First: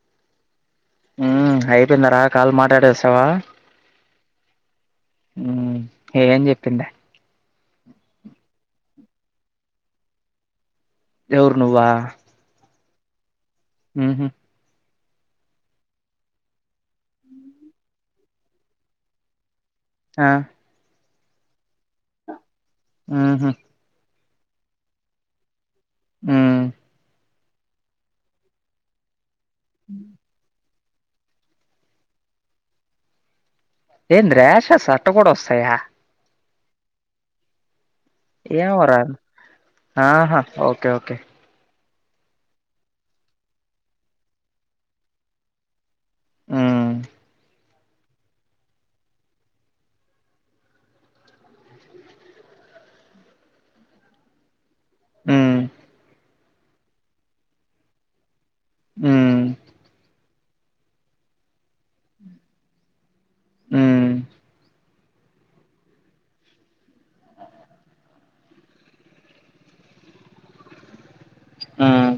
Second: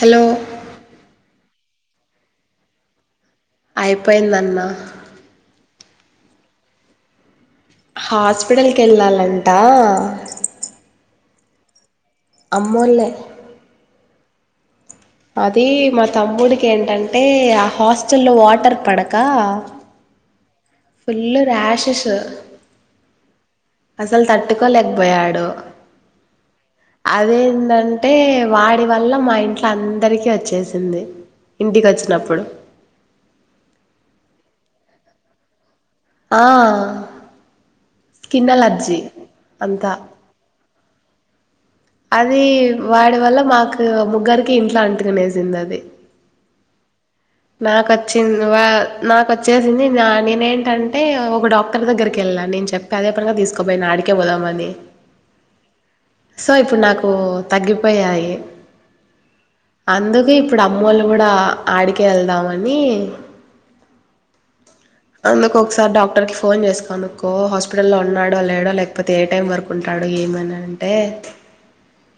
Hello ఉమ్మ్ అయిపోయిందారా call మాట్లాడేసవా అయిపోయిందన్న ఏమ్ చెప్పింది అంటా ఎవరు నువ్వా మొల్లే ఉ హుమ్ అది మా తమ్ముడికి ఏంటంటే ఆ హాస్టల్లో వాటర్ పడకా అ ఫుల్లు రాష్ షెస్ అస్ ఉహు అసల్ తట్టుకోలేకపోయాడు ఉమ్మ్ అదేందంటే వాడి వల్ల మా ఇం అందరికి అచ్చేసి ఉంది ఇంటికి అచ్చినపుడు ఏంది రాషెస్ అట్ట కూడా వస్తాయా ఆ స్కిన్ ఏమో రా అలర్జీ అంతా ఆహా ఓకే ఓకే ఓకే అది వాడి వల్ల మాకు ముగ్గురికి ఇంట్లో అంటుకనేసింది అది ఉమ్ నాకొచ్చింది వా నాక వచ్చేసింది నా నేనే ఏంటంటే ఒక డాక్టర్ దగ్గరికి వెళ్ళాను నేను చెప్పి అదే పనుగా తీసుకోపోయి నా అడికే పోదామని ఉమ్ సో ఇప్పుడు నాకు తగ్గి గ్గిపోయాయి ఉమ్ అందుకే ఇప్పుడు మ్ అమ్మ వాళ్ళు కూడా ఆడికి కెళ్దామని ఉమ్ అందు ఒకసారి డాక్టర్ క ఫోన్ చేసుకోనుక్కకో హాస్పిటలో ఉన్నాడో లేడో లేకపోతే ఏ టైమ్ వరకు ఉండ అంటాడు ఏమని అంటే ఉమ్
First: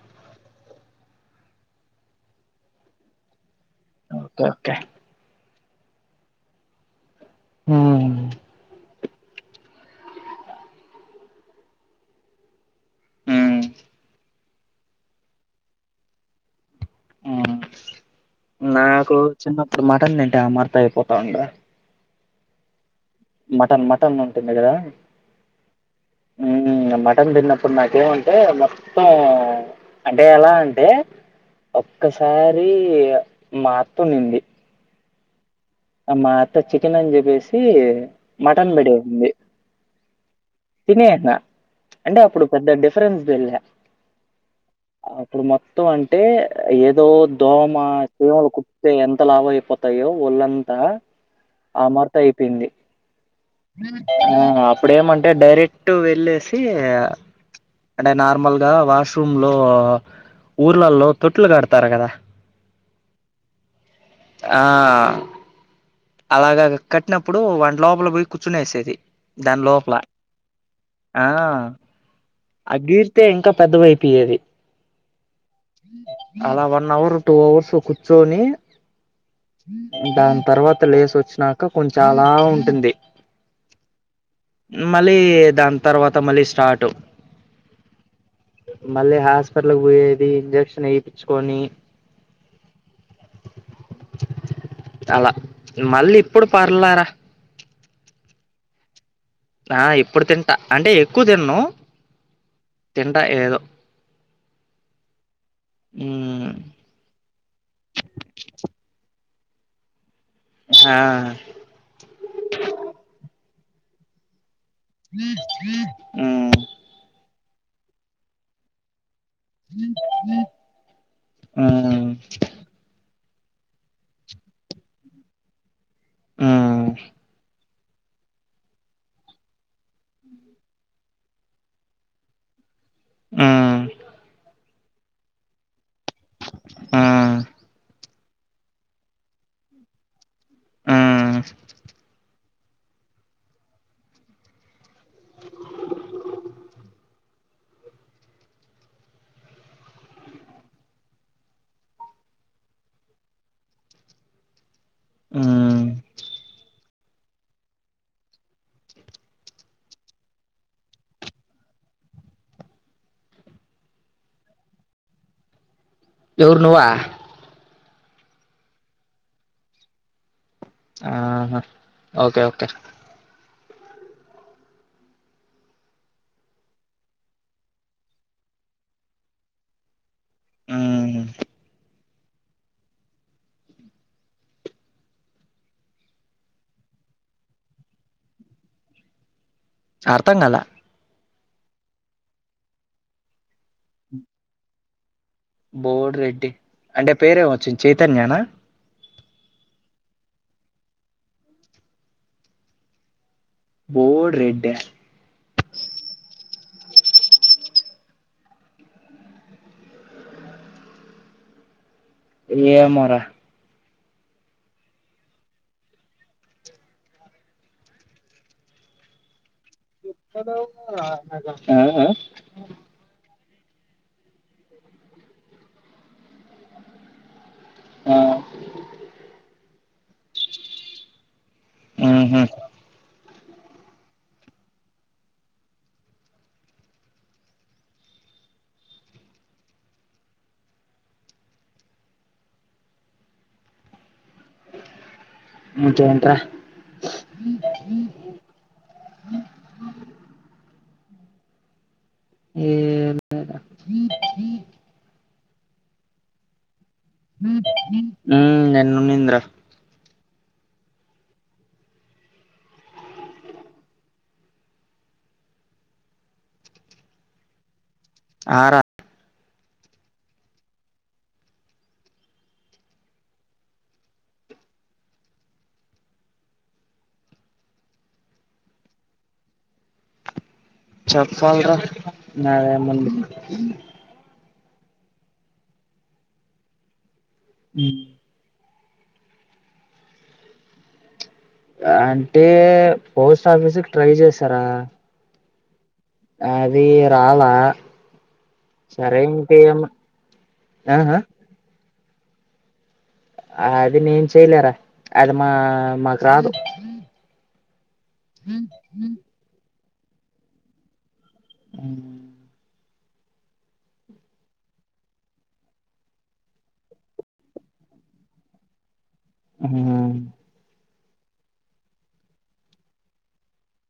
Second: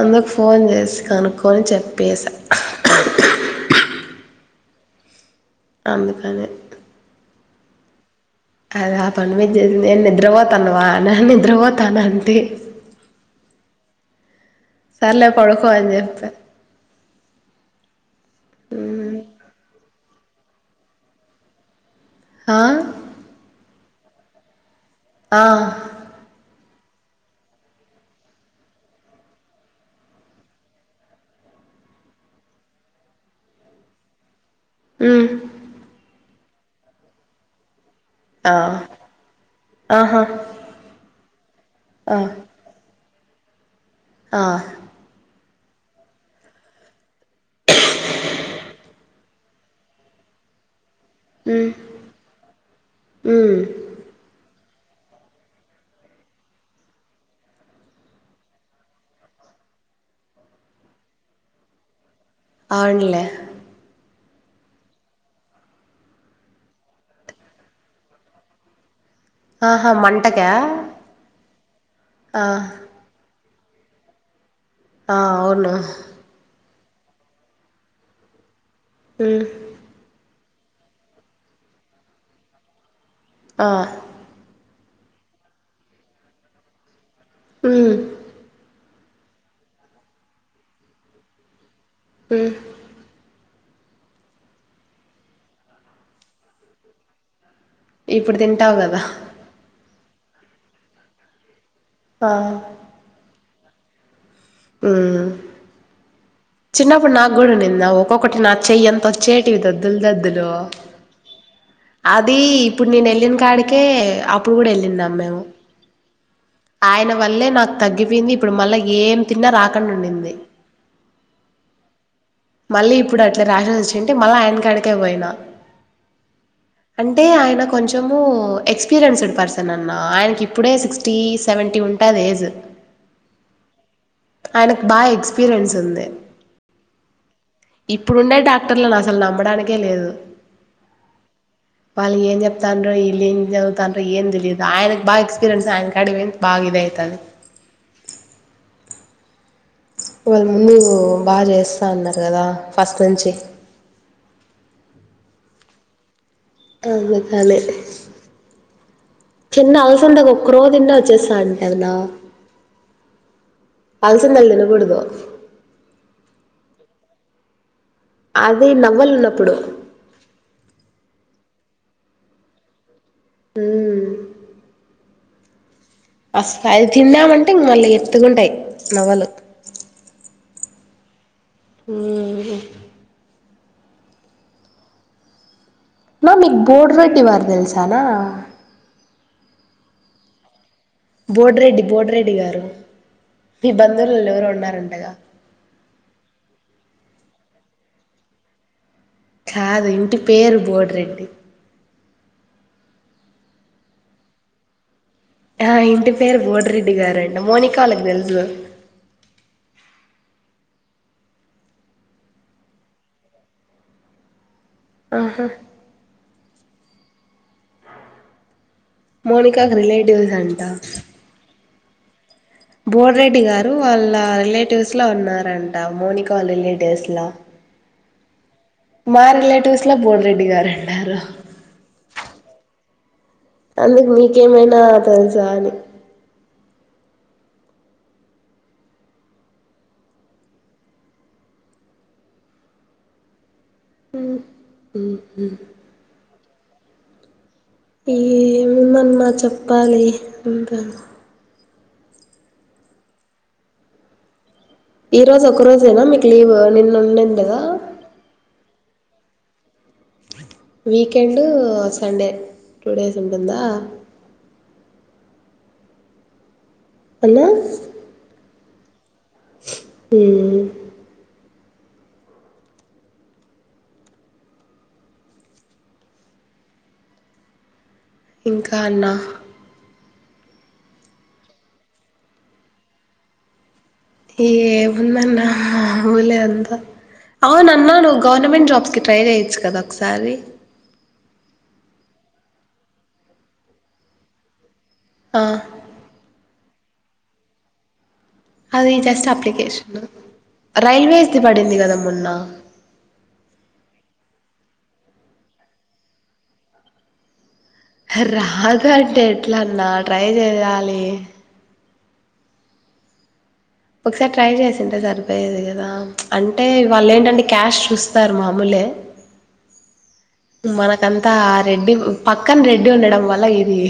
అందుకు ఫోన్ చేసి కనుక్కొని చెప్పేసా ఓకే ఓకే అందుకని ఉమ్ అద ఆ పనిమీద నేను నిద్ర పోతాను వా నే నిద్రపోతాను అంటి ఉమ్ సర్లే పడుకో అని చెప్తే ఉమ్ పట్ట ఏంటే ఆమర్త అయిపోతా ఉండా హా మటన్ మటన్ ఉంటుంది కదా ఆ ఉమ్ మటన్ తిన్నప్పుడు నాకేమంటే మొత్తం అంటే ఎలా అంటే ఒక్కసారి మా అత్త ఉనింది హ్మ్మ్ మా అత్త చికెన్ అని చెప్పేసి ఆ మటన్ బడెసింది ఆహా తినేసిన్నా ఆ అంటే అప్పుడు పెద్ద [unintelligible] ఆ ఇప్పుడు మొత్తం అంటే ఏదో దోమ చీమలు కుప్తే ఎంత లాభ అయిపోతాయో వొళ్ళంత మ్ ఆ అమార్త అయిపోయింది మ్ ఇప్పుడు ఏమంటే డైరెక్ట్ వెళ్ళేసి అంటే నార్మల్గా వాష్రూమ్ లో ఊర్లలో తొట్లు కడతారు కదా ఆరులే ఆ అలాగా కట్టినప్పుడు వంట లోపల పోయి కూర్చునే వేసేది దాని ఆహా లోపల మంటకా ఆ ఆ అగీరితే ఇంకా పెద్దవి అయిపోయేది ఆ అవును వన్ అవర్ టూ అవర్స్ కుర్చోని మ్ కా తర్వాత త లేసి వచ్చినాక కొంచెం అలా ఉంటుంది ఆ మళ్ళీ దాని తర్వాత మళ్ళీ స్టార్ట్ హుమ్ మళ్ళీ హాస్పిటల్కి పోయేది ఇంజక్షన్ ఏయిచుకొని హుమ్ అలా మళ్ళీ ఇప్పుడు పర్లరా తింటావ్ గదా ఆ ఇప్పుడు తింటా అంటే ఎక్కువ తిన్ను ఆ తింట ఏదో హుమ్ మ్మ్ చిన్నప్పుడు నా గుడ ఉన్నింది నా ఒక్కొక్కటి నా చెయ్యంత వచ్చేటివి దద్దులు దద్దులు ఆ అదీ ఇప్పుడు నేను ఎల్లిన్ కాడికే అప్పుడు కూడ ఎల్లిండం మేము హుమ్ ఆయన వల్లే నాక్ తగ్గిపోయింది ఇప్పుడు మళ్ళా ఏం తిన్నా రాకుండా ఉండింది హుమ్ మళ్ళీ ఇప్పుడు అట్లే రాషస్ వచ్చింటే మళ్ళ ఆయన కాడికే పోయినా మ్మ్ అంటే ఆయనకు కొంచము ఎక్స్పీరియన్స్డ్ పర్సన్ అన్న ఆయనకి ఇప్పుడే సిక్స్టీ సెవెంటీ ఉంటది ఏజ్ హుమ్ ఆయనకు బాగ ఎక్స్పీరియన్స్ ఉంది హుమ్ ఇప్పుడుండే డాక్టర్లని అసలు నమ్మడానికే లేదు మ్మ్ వాళ్ళు ఏం చెప్ తండ్రో ఈలేమి చదువ్ తండ్రో ఏం తెలీదు ఆయనక్ బాగా ఎక్స్పీరియన్స్ బాగా ఇదయితంది వాళ్ళ ముందు బాగ చేస్తా అన్నార్ కదా ఫస్ట్ నుంచి ఆ అందుకని చిన్న అలసందగా ఒక్కరవ్వ తింటే వచ్చేస్తంటది నా అలసిందలు తినగుడదు ఎవరు నువ్వా అదే నవ్వలున్నప్పుడు ఆహా ఓకే ఓకే హుమ్ అసలు అది తిన్నామంటే ఇంగ మళ్ళీ ఎత్తుకుంటాయ్ నవ్వలు హుమ్ హుమ్ హు మామ్ మీక్ బోడ్ రెడ్టి వారు తెలుసానా అర్థం కాల బోటిరెడ్డి బోటిరెడ్డి గారు మీ బంధువులలో ఎవరు ఉన్నారంటగా బోడ్ రెడ్డి అంటే పేరేమ్ వోచ్చింది చైతన్యానా కాదు ఇంటి పేరు బోడిరెడ్డి బోడ్ రెడ్డ ఆ ఇంటి పేరు బోడిరెడ్డి గారంట మౌనికా వాళ్ళకి తెలుసు ఏమోరా ఆహా మౌని క్కకు రిలేటివ్స్ అంట ఆ ఆ బోడ్ రెడ్డి గారు వాళ్ళ రిలేటివ్స్ లో ఉన్నారంట మౌనిక వాళ్ళ రిలేటివ్స్ లో ఆ మా రిలేటివ్స్ లో బోడ్ రెడ్డి గారు ఉన్నారు. ఉ హ్ అందుకు నీకేమైనా తెలుసా అని ఉ ఇంకెం ట్ర ఇగ ఏముందన్న చెప్పాలి [unintelligible] ఏం లేదురా ఈ రోజు ఒక రోజేనా మీకు లీవ్ నిన్న ఉండింద ఉ నిన్న ఉన్నింది ర వీకెండు సండే టూ డేస్ ఉంటుందా అన్నా ఆర ఉమ్ ఇంకా అన్న చెప్పాలిరా నాదే ముంది ఏముందన్న మాములే అంతా అవునన్న నువ్వు గవర్మెంట్ జాబ్స్ ట్రై చేయచ్చు కదా ఒకసారి అంటే పోస్ట్ ఆఫీసుకిి ట్రై చేసారా ఆ అది రాలా అది సరే జస్ట్ ఇంకేం అప్లికేషన్ ఆహా రైల్వేస్ది పడింది. కద మో న్న అది నేను చెయలేరా అది మా మాకు రాదు రాదు అంటే మ్మ్ ఎట్ల అన్న ట్రై చేయాలి. ఒకసారి ట్రై చేసింటే సరిపోయేది. కదా అంటే వాళ్ళు ఏంటంటే క్యాస్ట్ చూస్తారు. మామూలే హ మనకంతా రెడ్డి పక్కన రెడ్డి ఉండడం. వల్ల ఇది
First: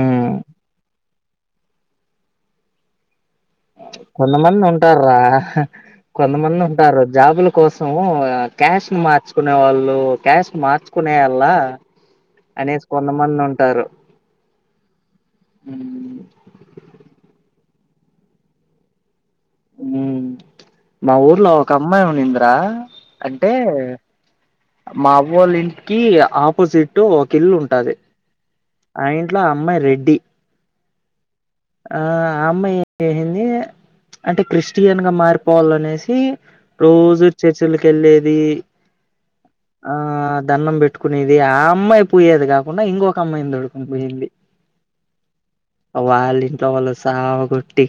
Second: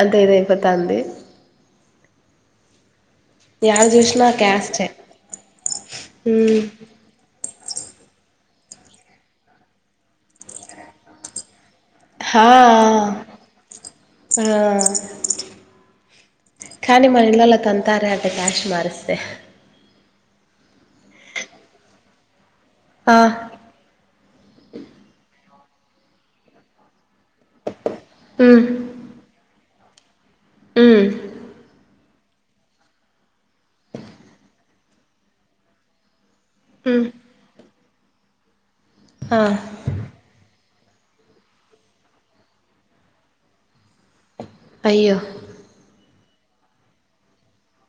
అంతే ఇదయిపోతాంది యాడ చూసినా కొంతమంది క్యాస్టే ఉంటారూ రా మ్మ్ కొంతమంది ఉంటారు జాబులు కోసం క్యాస్ట్ ను మార్చుకునే వాళ్ళు కాస్ట్ ను మార్చుకునేయల్లా హా అనేసి కొంతమంది ఉంటారు ఆ కాని మన ఇండ్లలో తం తార అట క్యాస్ట్ మారిస్తే హ్మ్ మా ఊర్లో ఒక అమ్మాయి ఉన్నిందా ఆ అంటే మా అవ్వోళ్ళ ఇ కి ఆపోజిట్ ఒక ఇల్లు ఉంటాది మ్మ్ ఆ ఇంట్లో అమ్మాయి రే డి హ్మ్ ఆ అమ్మాయి ఏం చేసింది అంటే క్రిష్ స్టియన్ గా మారిపోవాల్ల అనేసి మ్మ్ రోజు చె చెల్ తెల్లేది ఆ ఆ ధన్నం బె పట్టుకునేది ఆ అమ్మాయి పోయేది కాకుండా ఇంకొక అమ్మాయిని దొడుకుని పోయింది అయ్యో వాలి ఇంట్లోవాళ్ళు సావ గొట్టి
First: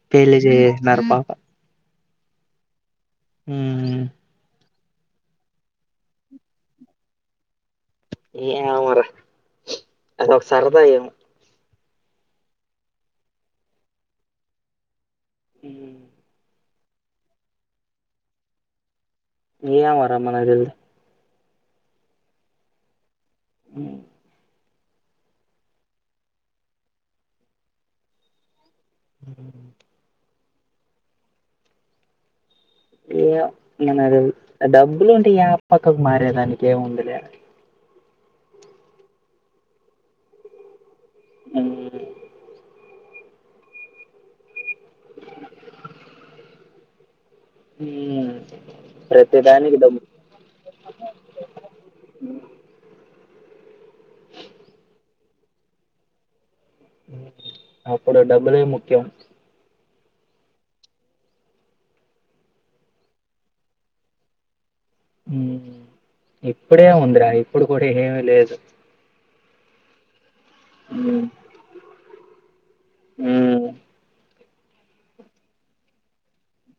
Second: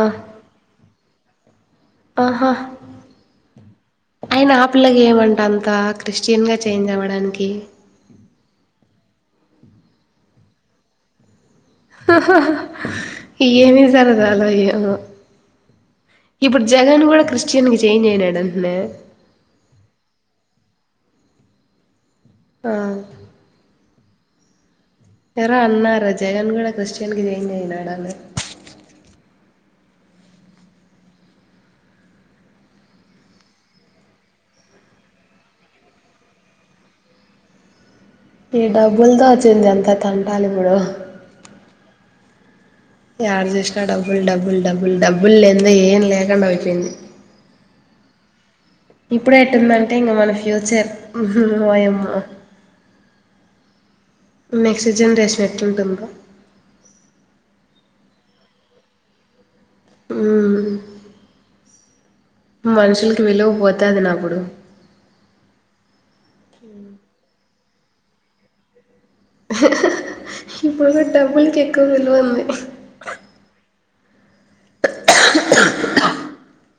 ఆ పెళ్లి జేసినారు పా ఆహా ఉమ్ అయినా పిల్లకి ఏమంట అంతా క్రిస్టియన్గా చేంజ్ అవ్వడానికి ఏమోరా అదొక సరదా ఏమో ఏమి జరగాలో ఏమో హ్మ్ ఇప్పుడు జగన్ కూడా క్రిస్టియన్ కి చేంజ్ అయనాడంటనే ఏమోరా మనకి దెల్దు ఆ హ్మ్ ఎరో అన్నారు జగన్ కూడా క్రిస్టియన్ కి చేంజ్ అయినాడని ఏ మన డబ్బులు ఉంటే యా పక్కకు మారేదానికి ఏముందిలే ఈ డబ్బులతో వచ్చింది ఎంత తంటాలి ఇప్పుడు హ్మ్ యాడ చేసినా డబ్బుల్ డబ్బుల్ డబ్బుల్ డబ్బులేందే ఏం లేకుండా అయిపోయింది ఉమ్ ఇప్పుడే ఎట్టుందంటే ఇంకా మన ఫ్యూచర్ వోయమ్మ మెక్స్ జనరేషన్ ఎట్టుంటుందో అప్పుడు డబ్బులేే ముఖ్యం మనుషులకి విలువ పోతాది నా అప్పుడు ఇప్పుడే ఉందిరా ఇప్పుడు కూడా ఏమీ లేదు ఇప్పుడు కూడా డబ్బులకెక్కువ విలువుంది ఉమ్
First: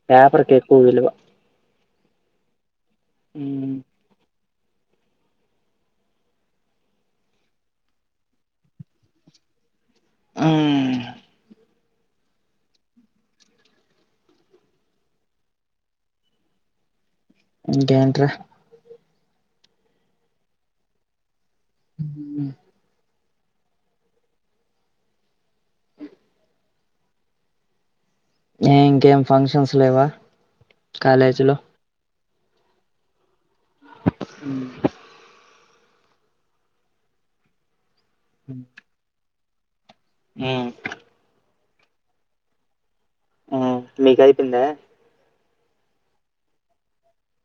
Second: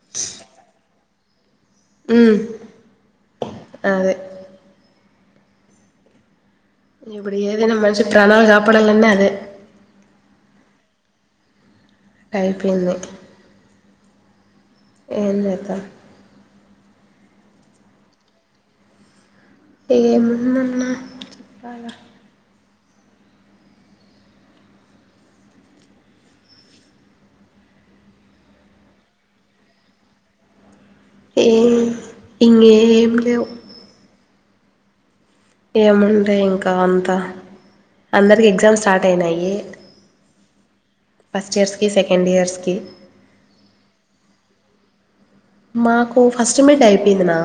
పేపర్కే ఎక్కువ్ విలువ హ్మ్ హ్ మ్ ఇప్పుడు ఏదైనా మనిషి ప్రాణాలు కాపాడలన్న అదే ఉమ్మ్ అయిపోయింది ఏం చేద్దాం ఇంకేంట్రా ఏముందన్నా [unintelligible] ఏ ఇంకేం ఫంక్షన్స్ లేవా కాలేజ్ లో ఏం ఇంగేం లేవు. హ్మ్ ఏముంటాయి ఇంకా అంతా అందరికి ఎగ్జామ్ స్టార్ట్ అయినాయి. హ్మ్ ఫస్ట్ ఇయర్స్కి సెకండ్ ఇయర్స్కి ఆ మీకు అయిపోయిందా మాకు ఫస్ట్ మిట్ అయిపోయిందినా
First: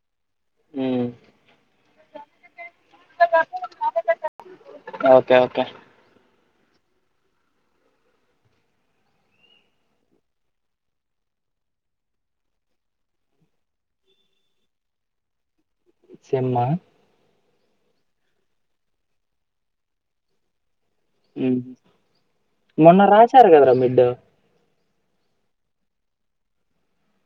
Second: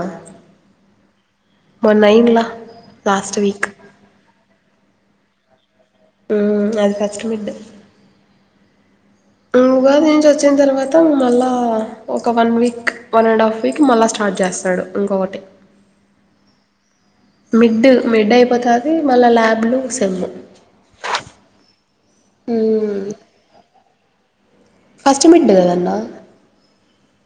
ఉమ్ మొన్న అయ్యిండ్లా లాస్ట్ వీక్ కే ఓకే హ్ అది ఫస్ట్ మిడ్ ఉ ఉగాది నుంచి వచ్చిన తర్వాత మళ్ళా ఒక one week one and half week మళ్ళా స్టార్ట్ చేస్తాడు ఇంకొకటి సెమ్మా మిడ్ మిడ్ అయిపోతది మళ్ళ ల్యాబ్లు సెమ్ ఉ మొన్న రాశారు కదరా మిడ్ ఫస్ట్ మిడ్ కదన్న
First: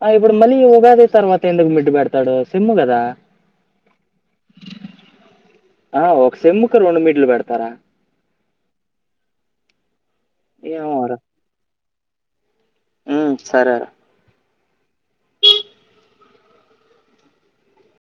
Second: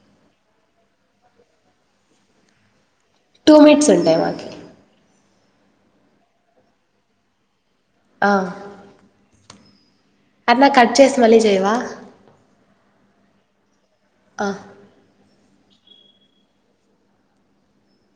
ఆ ఇప్పుడు మళ్ళీ ఉగాది తర్వాత ఎందుకు మిడ్డు పెడతాడు సెమ్ కదా టూ మినిట్స్ ఉంటాయి మాకి ఆ ఒక సెమ్ కు రెండు మిడ్లు పెడతారా ఆ అట్ల కట్ చేసి మళ్ళీ చేయవా ఊ సరే ఆ